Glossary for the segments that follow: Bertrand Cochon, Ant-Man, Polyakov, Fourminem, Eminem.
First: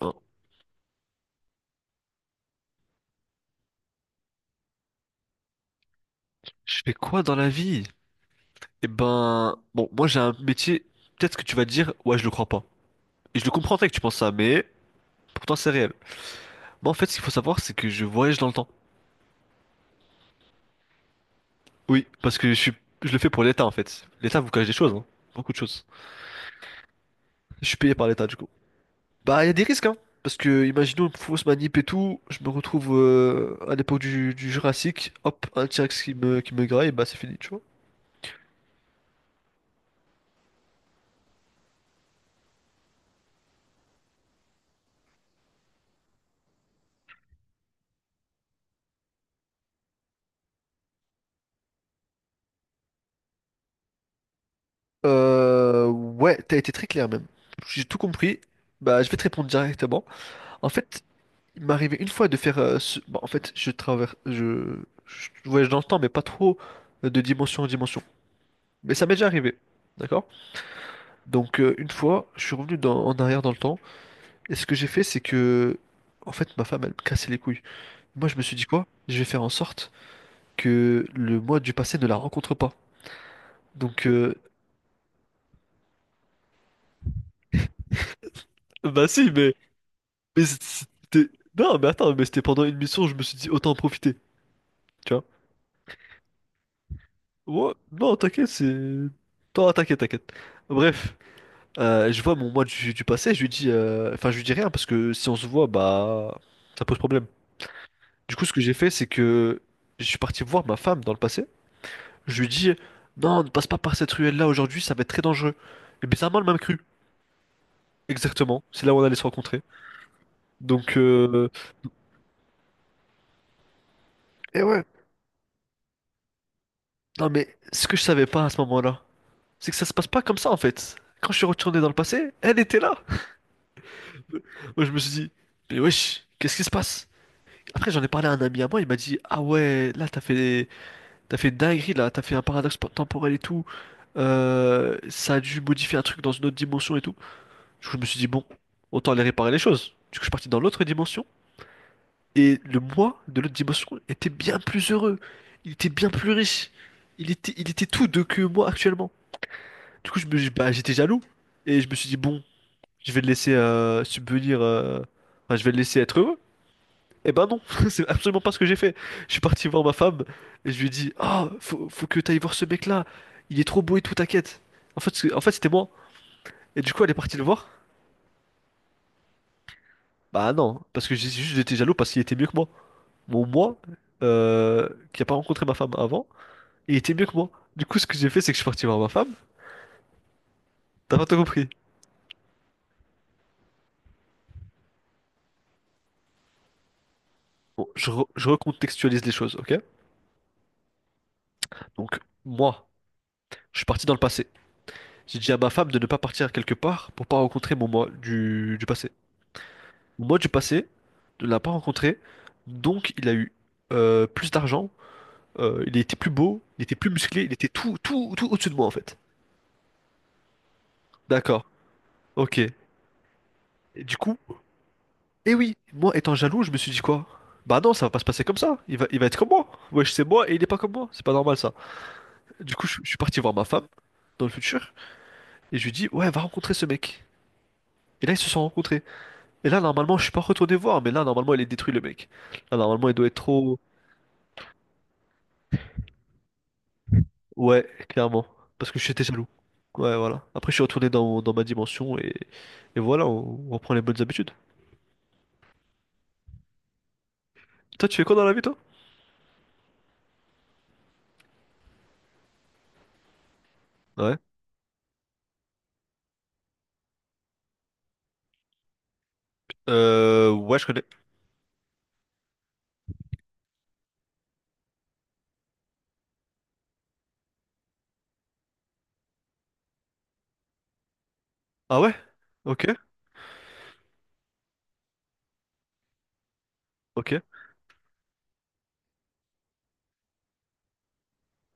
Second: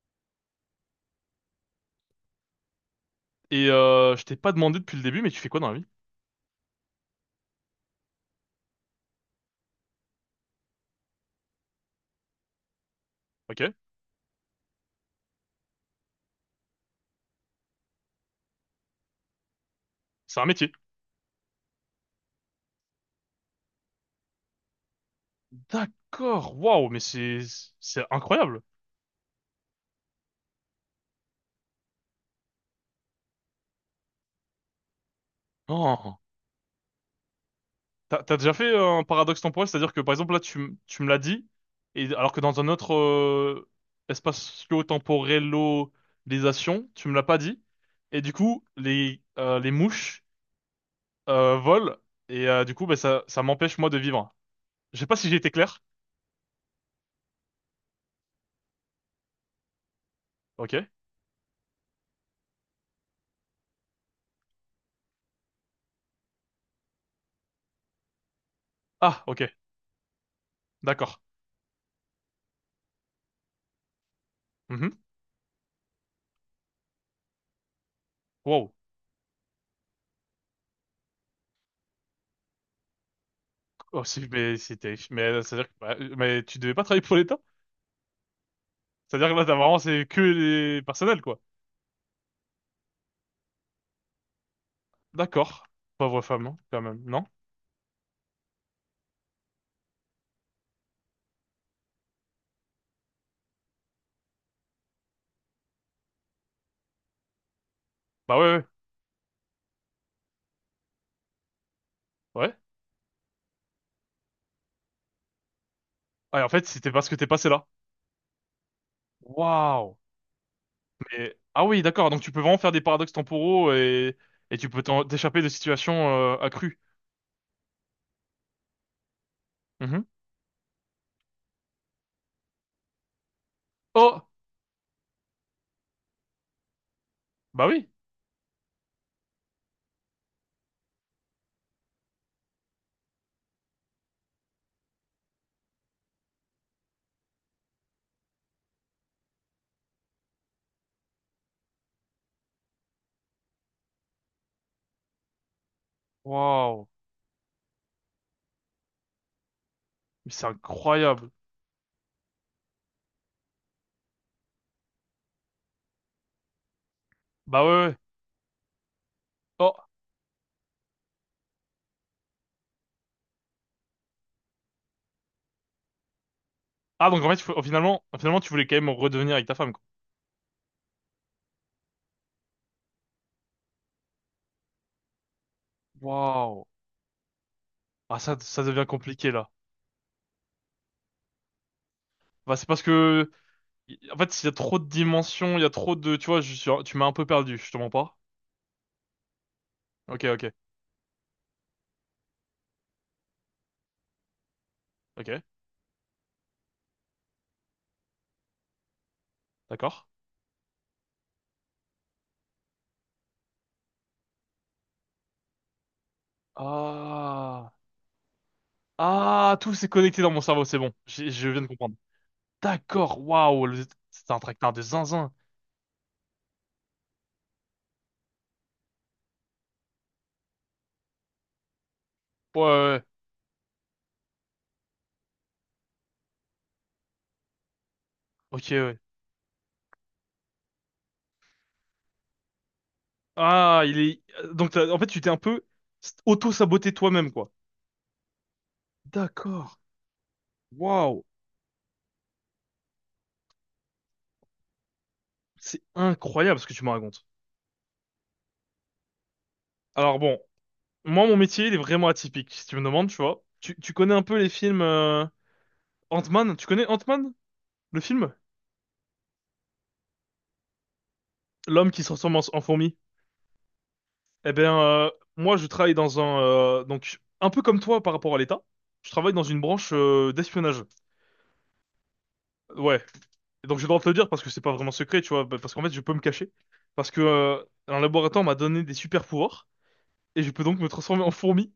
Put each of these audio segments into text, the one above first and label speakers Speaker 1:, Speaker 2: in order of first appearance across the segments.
Speaker 1: Hein,
Speaker 2: Et je t'ai pas demandé depuis le début, mais tu fais quoi dans la vie?
Speaker 1: je fais quoi dans la vie? Eh ben, bon, moi j'ai un métier, peut-être que tu vas dire, ouais, je le crois pas. Et je le
Speaker 2: Ok,
Speaker 1: comprendrais que tu penses ça, mais pourtant c'est réel. Moi en fait, ce qu'il faut savoir, c'est que je voyage dans le temps.
Speaker 2: c'est un métier.
Speaker 1: Oui, parce que je le fais pour l'État en fait. L'État vous cache des choses, hein. Beaucoup de choses.
Speaker 2: D'accord, waouh, mais c'est
Speaker 1: Je suis payé
Speaker 2: c'est
Speaker 1: par l'État du coup.
Speaker 2: incroyable.
Speaker 1: Bah, il y a des risques, hein. Parce que, imaginons une fausse manip et tout, je me retrouve à l'époque du Jurassique, hop, un T-Rex qui
Speaker 2: Oh.
Speaker 1: me, qui me graille, bah c'est fini, tu vois.
Speaker 2: T'as déjà fait un paradoxe temporel, c'est-à-dire que par exemple là tu me l'as dit, et alors que dans un autre espacio-temporellisation, tu me l'as pas dit, et du coup les mouches volent, et du coup bah, ça m'empêche moi de vivre. Je sais pas si j'ai été clair.
Speaker 1: Ouais, t'as été très clair même. J'ai tout compris. Bah, je vais te répondre directement. En
Speaker 2: Ok.
Speaker 1: fait, il m'est arrivé une fois de faire. Bon, en fait, je traverse. Je voyage dans le temps, mais pas trop de dimension en dimension. Mais ça m'est
Speaker 2: Ah
Speaker 1: déjà
Speaker 2: ok,
Speaker 1: arrivé. D'accord?
Speaker 2: d'accord.
Speaker 1: Donc, une fois, je suis revenu en arrière dans le temps. Et ce que j'ai
Speaker 2: Mhm.
Speaker 1: fait, c'est que. En fait, ma femme, elle me cassait les couilles. Moi, je me suis dit
Speaker 2: Wow.
Speaker 1: quoi? Je vais faire en sorte que le moi du passé ne la rencontre pas.
Speaker 2: Oh,
Speaker 1: Donc,
Speaker 2: mais c'est terrible. Mais c'est-à-dire que bah, mais tu devais pas travailler pour l'État?
Speaker 1: bah
Speaker 2: C'est-à-dire
Speaker 1: si,
Speaker 2: que là,
Speaker 1: mais.
Speaker 2: t'as vraiment, c'est que
Speaker 1: Mais
Speaker 2: les personnels,
Speaker 1: c'était.
Speaker 2: quoi.
Speaker 1: Non, mais attends, mais c'était pendant une mission, je me suis dit autant en profiter. Tu vois?
Speaker 2: D'accord. Pauvre femme, hein, quand même. Non?
Speaker 1: Ouais, non, t'inquiète, c'est. Non, t'inquiète, t'inquiète. Bref. Je vois mon moi du passé, je lui dis, enfin je lui dis rien parce que si on se voit, bah ça pose problème. Du
Speaker 2: Bah
Speaker 1: coup, ce que
Speaker 2: ouais,
Speaker 1: j'ai fait, c'est que je suis parti voir ma femme dans le passé. Je
Speaker 2: ouais.
Speaker 1: lui
Speaker 2: Ouais.
Speaker 1: dis, non, ne passe pas par cette ruelle-là aujourd'hui, ça va être très dangereux. Et bizarrement,
Speaker 2: Ah, et
Speaker 1: elle
Speaker 2: en
Speaker 1: m'a
Speaker 2: fait,
Speaker 1: cru.
Speaker 2: c'était parce que t'es passé là.
Speaker 1: Exactement, c'est là où on allait se rencontrer.
Speaker 2: Waouh.
Speaker 1: Donc,
Speaker 2: Mais, ah oui, d'accord. Donc, tu peux vraiment faire des paradoxes temporaux et
Speaker 1: et
Speaker 2: tu peux
Speaker 1: ouais.
Speaker 2: t'échapper de situations accrues.
Speaker 1: Non mais ce que je savais pas à ce moment-là, c'est que ça se
Speaker 2: Mhm.
Speaker 1: passe pas comme ça en fait. Quand je suis retourné dans le passé, elle était là.
Speaker 2: Oh!
Speaker 1: Moi, je me suis dit, mais wesh, qu'est-ce qui se passe?
Speaker 2: Bah oui.
Speaker 1: Après, j'en ai parlé à un ami à moi, il m'a dit, ah ouais, là, t'as fait une dinguerie là, t'as fait un paradoxe temporel et tout. Ça a dû modifier un truc dans une autre dimension et tout. Du coup, je me suis dit, bon, autant aller réparer les choses. Du coup, je suis parti dans l'autre dimension. Et le moi de l'autre dimension était bien plus heureux. Il était bien plus riche.
Speaker 2: Waouh.
Speaker 1: Il était tout de que moi actuellement. Du coup,
Speaker 2: Mais c'est
Speaker 1: bah, j'étais jaloux.
Speaker 2: incroyable.
Speaker 1: Et je me suis dit, bon, je vais le laisser subvenir. Enfin, je vais le laisser être heureux. Eh ben non,
Speaker 2: Bah ouais, ouais.
Speaker 1: c'est absolument pas ce que j'ai fait. Je suis parti
Speaker 2: Oh.
Speaker 1: voir ma femme et je lui ai dit, ah, faut que t'ailles voir ce mec-là, il est trop beau et tout, t'inquiète. En fait, en fait, c'était moi. Et du coup,
Speaker 2: Ah,
Speaker 1: elle est
Speaker 2: donc en
Speaker 1: partie
Speaker 2: fait,
Speaker 1: le voir.
Speaker 2: finalement, finalement, tu voulais quand même redevenir avec ta femme, quoi.
Speaker 1: Bah non, parce que j'étais jaloux parce qu'il était mieux que moi. Mon moi, qui a pas rencontré ma femme avant,
Speaker 2: Waouh.
Speaker 1: il était mieux que moi. Du coup, ce que
Speaker 2: Ah,
Speaker 1: j'ai
Speaker 2: ça,
Speaker 1: fait, c'est que je
Speaker 2: ça
Speaker 1: suis parti
Speaker 2: devient
Speaker 1: voir ma femme.
Speaker 2: compliqué, là.
Speaker 1: T'as pas tout compris.
Speaker 2: Bah, c'est parce que en fait, il y a trop de dimensions, il y a trop de... Tu vois, tu m'as un peu perdu, je te
Speaker 1: Bon,
Speaker 2: mens pas.
Speaker 1: je recontextualise les choses, ok?
Speaker 2: Ok, ok,
Speaker 1: Donc, moi, je suis parti dans le passé. J'ai
Speaker 2: ok,
Speaker 1: dit à ma femme de ne pas partir quelque part pour pas rencontrer mon moi du passé.
Speaker 2: d'accord.
Speaker 1: Moi, du passé, ne l'a pas rencontré, donc il a eu plus d'argent, il était plus beau, il était plus musclé, il était
Speaker 2: Ah.
Speaker 1: tout, tout, tout au-dessus de moi en fait.
Speaker 2: Ah, tout s'est connecté dans mon cerveau, c'est bon. Je viens
Speaker 1: D'accord,
Speaker 2: de comprendre.
Speaker 1: ok. Et
Speaker 2: D'accord, waouh,
Speaker 1: du
Speaker 2: c'est
Speaker 1: coup,
Speaker 2: un tracteur de zinzin.
Speaker 1: eh oui, moi étant jaloux, je me suis dit quoi? Bah non, ça va pas se passer comme ça, il va être comme moi. Wesh, c'est moi et il est pas comme moi, c'est pas normal ça.
Speaker 2: Ouais, ouais,
Speaker 1: Du coup, je,
Speaker 2: ouais.
Speaker 1: je suis parti voir ma femme dans le futur et je lui dis, ouais, va rencontrer ce mec. Et là, ils se sont
Speaker 2: Ok, ouais.
Speaker 1: rencontrés. Et là, normalement, je suis pas retourné voir, mais là, normalement, il est détruit le mec. Là, normalement, il doit être trop.
Speaker 2: Ah. Donc, en fait, tu t'es un peu auto-saboté toi-même, quoi.
Speaker 1: Ouais, clairement. Parce que j'étais jaloux.
Speaker 2: D'accord.
Speaker 1: Ouais, voilà. Après, je suis retourné
Speaker 2: Waouh,
Speaker 1: dans ma dimension et voilà, on reprend les bonnes habitudes.
Speaker 2: c'est incroyable ce que tu me racontes.
Speaker 1: Toi, tu fais quoi dans la vie, toi?
Speaker 2: Alors bon, moi, mon métier, il est vraiment atypique, si tu me demandes, tu vois. Tu connais un peu
Speaker 1: Ouais.
Speaker 2: les films, Ant-Man, tu connais Ant-Man? Le film,
Speaker 1: Ouais, je connais.
Speaker 2: l'homme qui se transforme en fourmi. Eh bien, moi, je travaille dans un donc un peu comme toi par rapport à l'État. Je travaille dans une branche d'espionnage.
Speaker 1: Ah ouais? Ok,
Speaker 2: Ouais. Donc, j'ai le droit de te le dire parce que c'est pas vraiment secret, tu vois, bah, parce qu'en fait, je peux me cacher parce que
Speaker 1: ok,
Speaker 2: un laboratoire m'a donné des super pouvoirs et je peux donc me transformer en fourmi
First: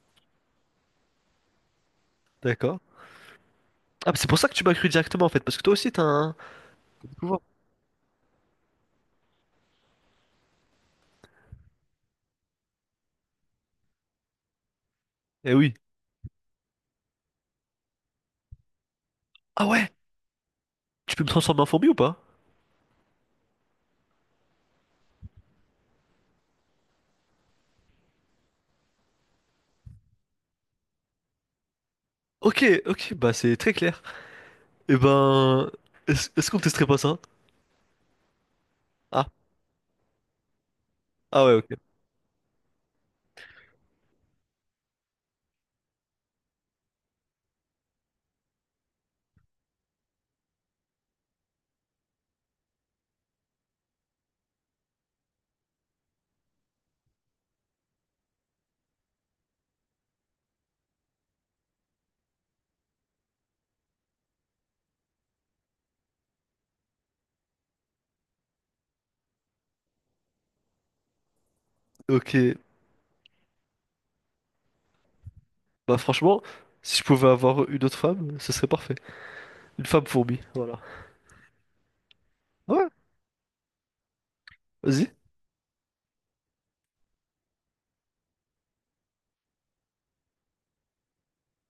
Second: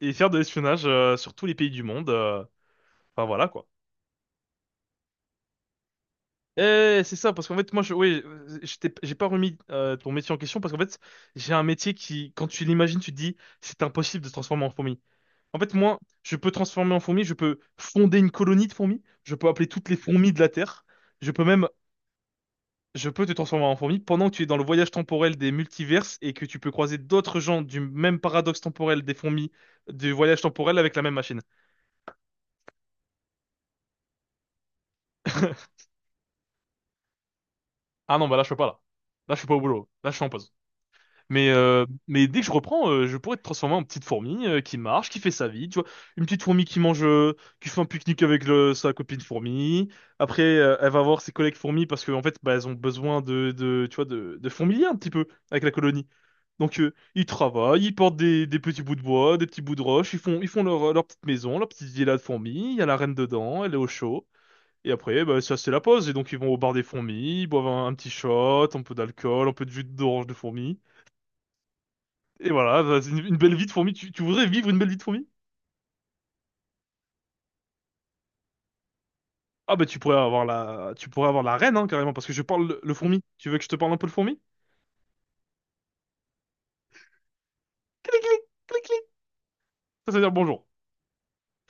Speaker 2: et faire de l'espionnage sur tous les pays du monde.
Speaker 1: d'accord.
Speaker 2: Enfin voilà quoi.
Speaker 1: Ah, mais c'est pour ça que tu m'as cru directement en fait, parce que toi aussi t'as un
Speaker 2: Eh, c'est ça
Speaker 1: pouvoir.
Speaker 2: parce qu'en fait, moi, oui, j'ai pas remis ton métier en question parce qu'en fait, j'ai un métier qui, quand tu l'imagines, tu te dis c'est impossible de se transformer en fourmi.
Speaker 1: Eh
Speaker 2: En
Speaker 1: oui.
Speaker 2: fait, moi, je peux transformer en fourmi, je peux fonder une colonie de fourmis, je peux
Speaker 1: Ah
Speaker 2: appeler toutes
Speaker 1: ouais?
Speaker 2: les fourmis de la Terre,
Speaker 1: Tu peux me
Speaker 2: je peux
Speaker 1: transformer en
Speaker 2: même,
Speaker 1: fourmi ou pas?
Speaker 2: je peux te transformer en fourmi pendant que tu es dans le voyage temporel des multiverses et que tu peux croiser d'autres gens du même paradoxe temporel des fourmis du voyage temporel avec la même machine.
Speaker 1: Ok, ok, bah c'est très clair. Eh ben, est-ce qu'on testerait pas ça?
Speaker 2: Ah non, bah là, je peux pas, là.
Speaker 1: Ah,
Speaker 2: Là, je suis pas au boulot. Là, je suis en pause.
Speaker 1: ah
Speaker 2: Mais,
Speaker 1: ouais, ok.
Speaker 2: euh, mais dès que je reprends, je pourrais te transformer en petite fourmi qui marche, qui fait sa vie, tu vois. Une petite fourmi qui mange, qui fait un pique-nique avec sa copine fourmi. Après, elle va voir ses collègues fourmis parce que en fait, bah, elles ont besoin de, tu vois, de fourmiliers un petit peu avec la colonie. Donc, ils travaillent, ils portent des petits bouts de bois, des petits bouts de roche, ils font leur petite maison, leur petite villa de fourmis. Il y a la reine dedans, elle est au chaud. Et après, bah, ça c'est la pause. Et donc, ils vont au bar des fourmis, ils boivent un petit shot, un peu d'alcool, un peu de jus d'orange de fourmi.
Speaker 1: Ok,
Speaker 2: Et voilà, bah, c'est une belle vie de fourmi. Tu voudrais vivre une belle vie de fourmi?
Speaker 1: bah franchement, si je pouvais avoir une autre femme, ce serait parfait.
Speaker 2: Ah
Speaker 1: Une
Speaker 2: bah tu
Speaker 1: femme
Speaker 2: pourrais
Speaker 1: fourmi,
Speaker 2: avoir
Speaker 1: voilà.
Speaker 2: tu pourrais avoir la reine hein, carrément parce que je parle le,
Speaker 1: Ouais.
Speaker 2: le fourmi. Tu veux que je te parle un peu le fourmi?
Speaker 1: Vas-y.
Speaker 2: Clic clic clic clic. Ça veut dire bonjour.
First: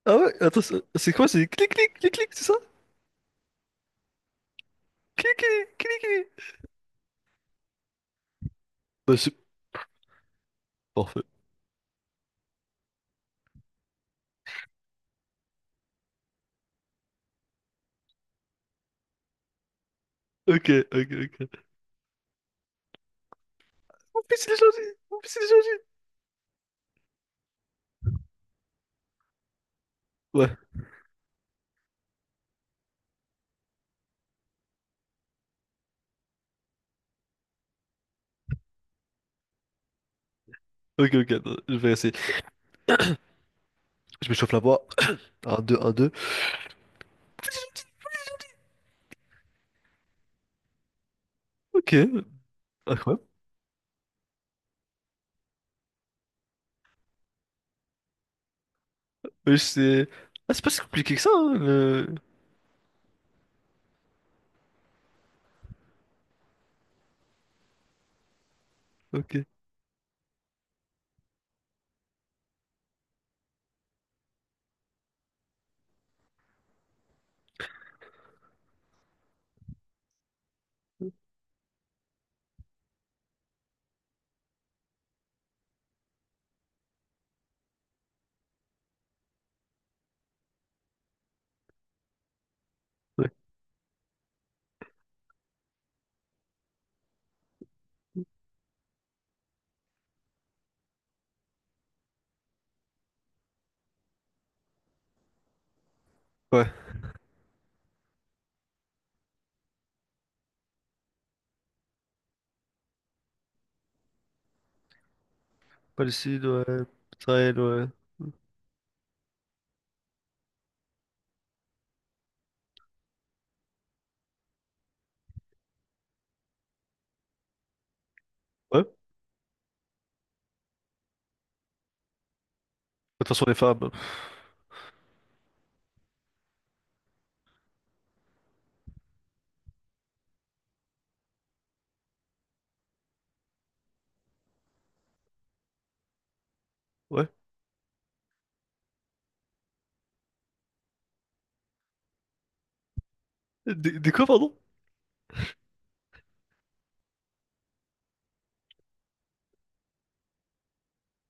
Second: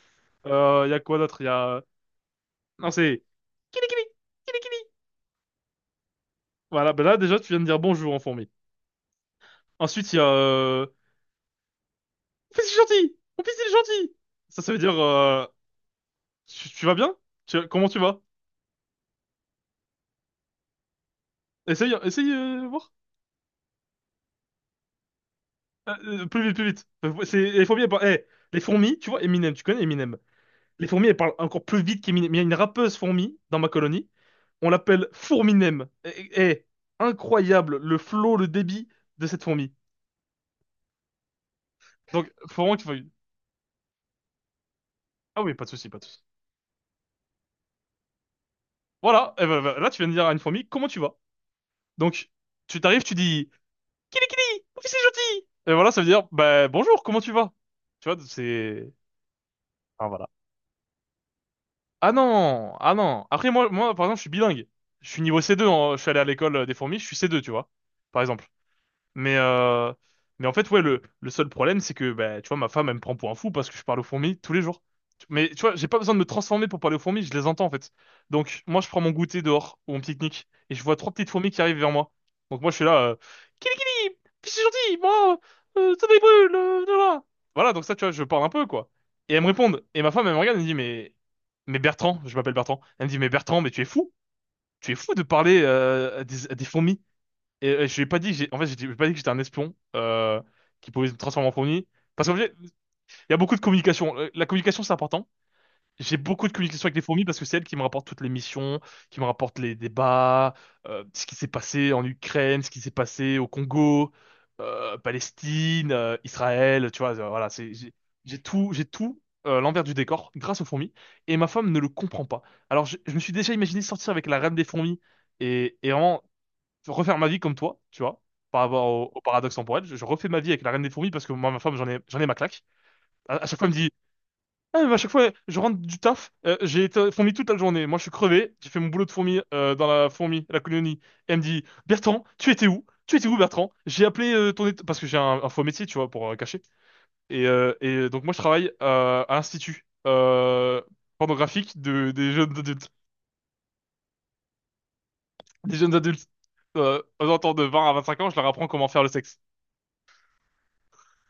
Speaker 1: Ah ouais, attends, c'est
Speaker 2: Y a
Speaker 1: c'est
Speaker 2: quoi
Speaker 1: quoi?
Speaker 2: d'autre?
Speaker 1: C'est clic, clic, clic, clic, c'est ça?
Speaker 2: Non, c'est kili kili kili kili.
Speaker 1: Clic, clic, clic, clic.
Speaker 2: Voilà, bah là déjà tu viens de dire bonjour en fourmi.
Speaker 1: Bah, c'est
Speaker 2: Ensuite il y a,
Speaker 1: parfait.
Speaker 2: mon fils est gentil, mon fils il est gentil. Ça veut dire, tu vas bien? Comment tu vas?
Speaker 1: Ok, ok, ok.
Speaker 2: Essaye, essaye voir.
Speaker 1: Mon fils, il est gentil. Mon fils, il est gentil.
Speaker 2: Plus vite, plus vite. C'est les fourmis. Eh, les fourmis, tu vois Eminem, tu connais Eminem?
Speaker 1: Ouais,
Speaker 2: Les fourmis, elles parlent encore plus vite qu'Eminem. Il y a une rappeuse fourmi dans ma colonie. On l'appelle Fourminem. Incroyable le flow, le débit de cette fourmi.
Speaker 1: ok, ok, attends, je vais essayer.
Speaker 2: Donc, faut vraiment que tu fasses.
Speaker 1: Je me chauffe la voix.
Speaker 2: Ah oui,
Speaker 1: Un
Speaker 2: pas de
Speaker 1: deux
Speaker 2: souci,
Speaker 1: un
Speaker 2: pas de
Speaker 1: deux.
Speaker 2: souci. Voilà, eh ben, là, tu viens de dire à une fourmi, comment tu vas?
Speaker 1: Ok,
Speaker 2: Donc, tu t'arrives, tu
Speaker 1: incroyable.
Speaker 2: dis, Kili Kili, oh, c'est gentil! Et voilà, ça veut dire, bah, bonjour, comment tu vas? Tu vois.
Speaker 1: Mais c'est.
Speaker 2: Ah, voilà.
Speaker 1: Ah, c'est pas si compliqué que ça, hein,
Speaker 2: Ah
Speaker 1: le...
Speaker 2: non, ah non. Après, moi, moi, par exemple, je suis bilingue. Je suis niveau C2, je suis allé à l'école des fourmis, je suis C2, tu vois, par exemple.
Speaker 1: Ok,
Speaker 2: Mais, euh, mais en fait, ouais, le seul problème, c'est que, bah, tu vois, ma femme, elle me prend pour un fou parce que je parle aux fourmis tous les jours. Mais tu vois, j'ai pas besoin de me transformer pour parler aux fourmis, je les entends en fait. Donc, moi, je prends mon goûter dehors ou mon pique-nique et je vois trois petites fourmis qui arrivent vers moi. Donc, moi, je suis là, Kili Kili, je suis gentil, moi, ça me brûle, voilà. Voilà, donc ça, tu vois, je parle un peu, quoi. Et elles me répondent. Et ma femme, elle me regarde, elle me dit, mais Bertrand, je m'appelle Bertrand. Elle me dit, mais
Speaker 1: ouais.
Speaker 2: Bertrand, mais tu es fou de parler à des fourmis. Et, je lui ai pas dit, en fait, je lui ai pas dit que j'étais un espion qui pouvait se transformer en fourmi. Parce qu'en fait, il y a beaucoup de communication. La communication, c'est important. J'ai beaucoup de
Speaker 1: Ouais.
Speaker 2: communication avec les fourmis parce que c'est elles qui me rapportent toutes les missions, qui me rapportent les débats, ce qui s'est passé en Ukraine, ce qui s'est passé au Congo, Palestine,
Speaker 1: Palestine, ouais.
Speaker 2: Israël. Tu vois, voilà,
Speaker 1: Israël,
Speaker 2: c'est
Speaker 1: ouais.
Speaker 2: j'ai tout l'envers du décor grâce aux fourmis. Et ma femme ne le comprend pas. Alors, je me suis déjà imaginé sortir avec la reine des fourmis et vraiment refaire ma vie comme toi, tu vois, par
Speaker 1: Ouais.
Speaker 2: rapport
Speaker 1: De
Speaker 2: au paradoxe temporel. Je refais ma vie avec la reine des fourmis parce que moi, ma femme, j'en ai ma claque.
Speaker 1: toute
Speaker 2: À,
Speaker 1: façon,
Speaker 2: à
Speaker 1: les
Speaker 2: chaque fois, elle me
Speaker 1: femmes.
Speaker 2: dit, ah, mais à chaque fois, je rentre du taf, j'ai été fourmi toute la journée. Moi, je suis crevé, j'ai fait mon boulot de fourmi dans la colonie. Elle me dit, Bertrand, tu étais où? Tu étais où, Bertrand? J'ai appelé parce que j'ai un faux métier, tu vois, pour cacher.
Speaker 1: Ouais.
Speaker 2: Et donc, moi, je travaille à l'institut pornographique des jeunes adultes.
Speaker 1: Des quoi, pardon?
Speaker 2: Des jeunes adultes. Aux alentours de 20 à 25 ans, je leur apprends comment faire le sexe.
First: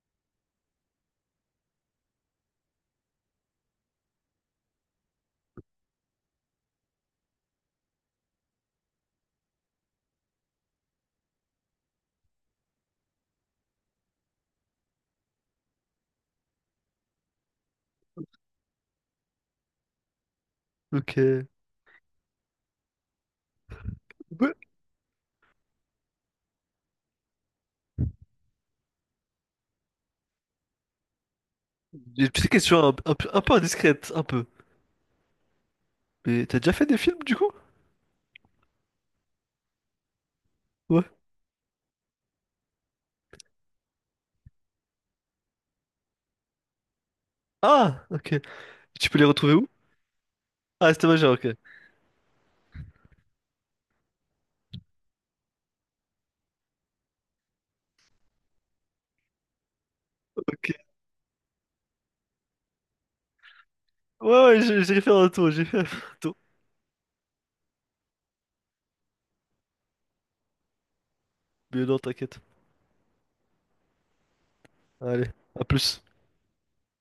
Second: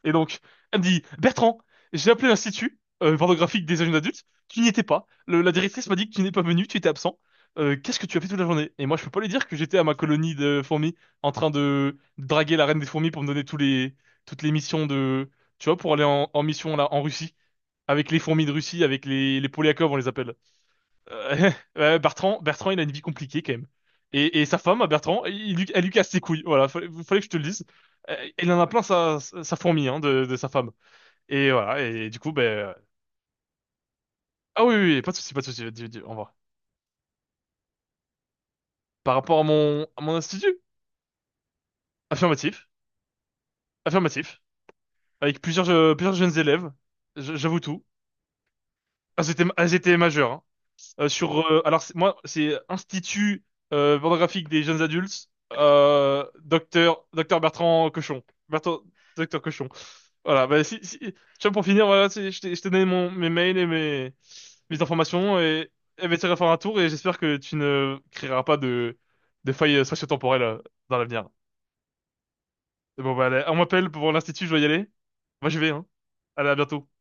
Speaker 2: Et donc, elle me dit, Bertrand, j'ai appelé l'institut pornographique des jeunes adultes, tu n'y étais pas. La directrice m'a dit que tu n'es pas venu, tu étais absent. Qu'est-ce que tu as fait toute la journée? Et moi, je peux pas lui dire que j'étais à ma colonie de fourmis en train de draguer la reine des fourmis pour me donner toutes les missions tu vois, pour aller en mission là, en Russie, avec les fourmis de Russie, avec les Polyakov, on les appelle.
Speaker 1: Ok.
Speaker 2: Euh,
Speaker 1: Ouais.
Speaker 2: Bertrand, Bertrand, il a une vie compliquée quand même. Et sa femme, Bertrand, elle lui casse ses couilles. Voilà, fallait que je te le dise. Il en a plein sa fourmi hein, de sa femme. Et voilà, et du
Speaker 1: J'ai une
Speaker 2: coup, ben.
Speaker 1: petite
Speaker 2: euh,
Speaker 1: question un peu indiscrète, un peu.
Speaker 2: Ah oui, oui, oui, pas de souci, pas de souci. Au revoir.
Speaker 1: Mais t'as déjà fait des films, du coup?
Speaker 2: Par rapport à mon, institut,
Speaker 1: Ouais.
Speaker 2: affirmatif, affirmatif, avec plusieurs jeunes élèves, j'avoue tout.
Speaker 1: Ah, ok. Tu peux les
Speaker 2: Elles étaient,
Speaker 1: retrouver où?
Speaker 2: elles étaient majeures, hein.
Speaker 1: Ah, c'était majeur, ok.
Speaker 2: Alors moi, c'est Institut pornographique des jeunes adultes, docteur, docteur Bertrand Cochon, Bertrand, docteur Cochon. Voilà. Bah,
Speaker 1: Ok.
Speaker 2: si, si, tu vois, pour finir, voilà, je t'ai donné mes mails et mes,
Speaker 1: Ouais, ouais,
Speaker 2: mes
Speaker 1: j'ai fait un
Speaker 2: informations
Speaker 1: tour, j'ai
Speaker 2: et
Speaker 1: fait un
Speaker 2: elle va essayer
Speaker 1: tour.
Speaker 2: de faire un tour et j'espère que tu ne créeras pas de failles spatio-temporelles dans l'avenir.
Speaker 1: Mais non, t'inquiète.
Speaker 2: Bon bah, allez, on m'appelle pour l'Institut, je dois y aller.
Speaker 1: Allez,
Speaker 2: Moi, je
Speaker 1: à
Speaker 2: vais, hein.
Speaker 1: plus.
Speaker 2: Allez, à bientôt.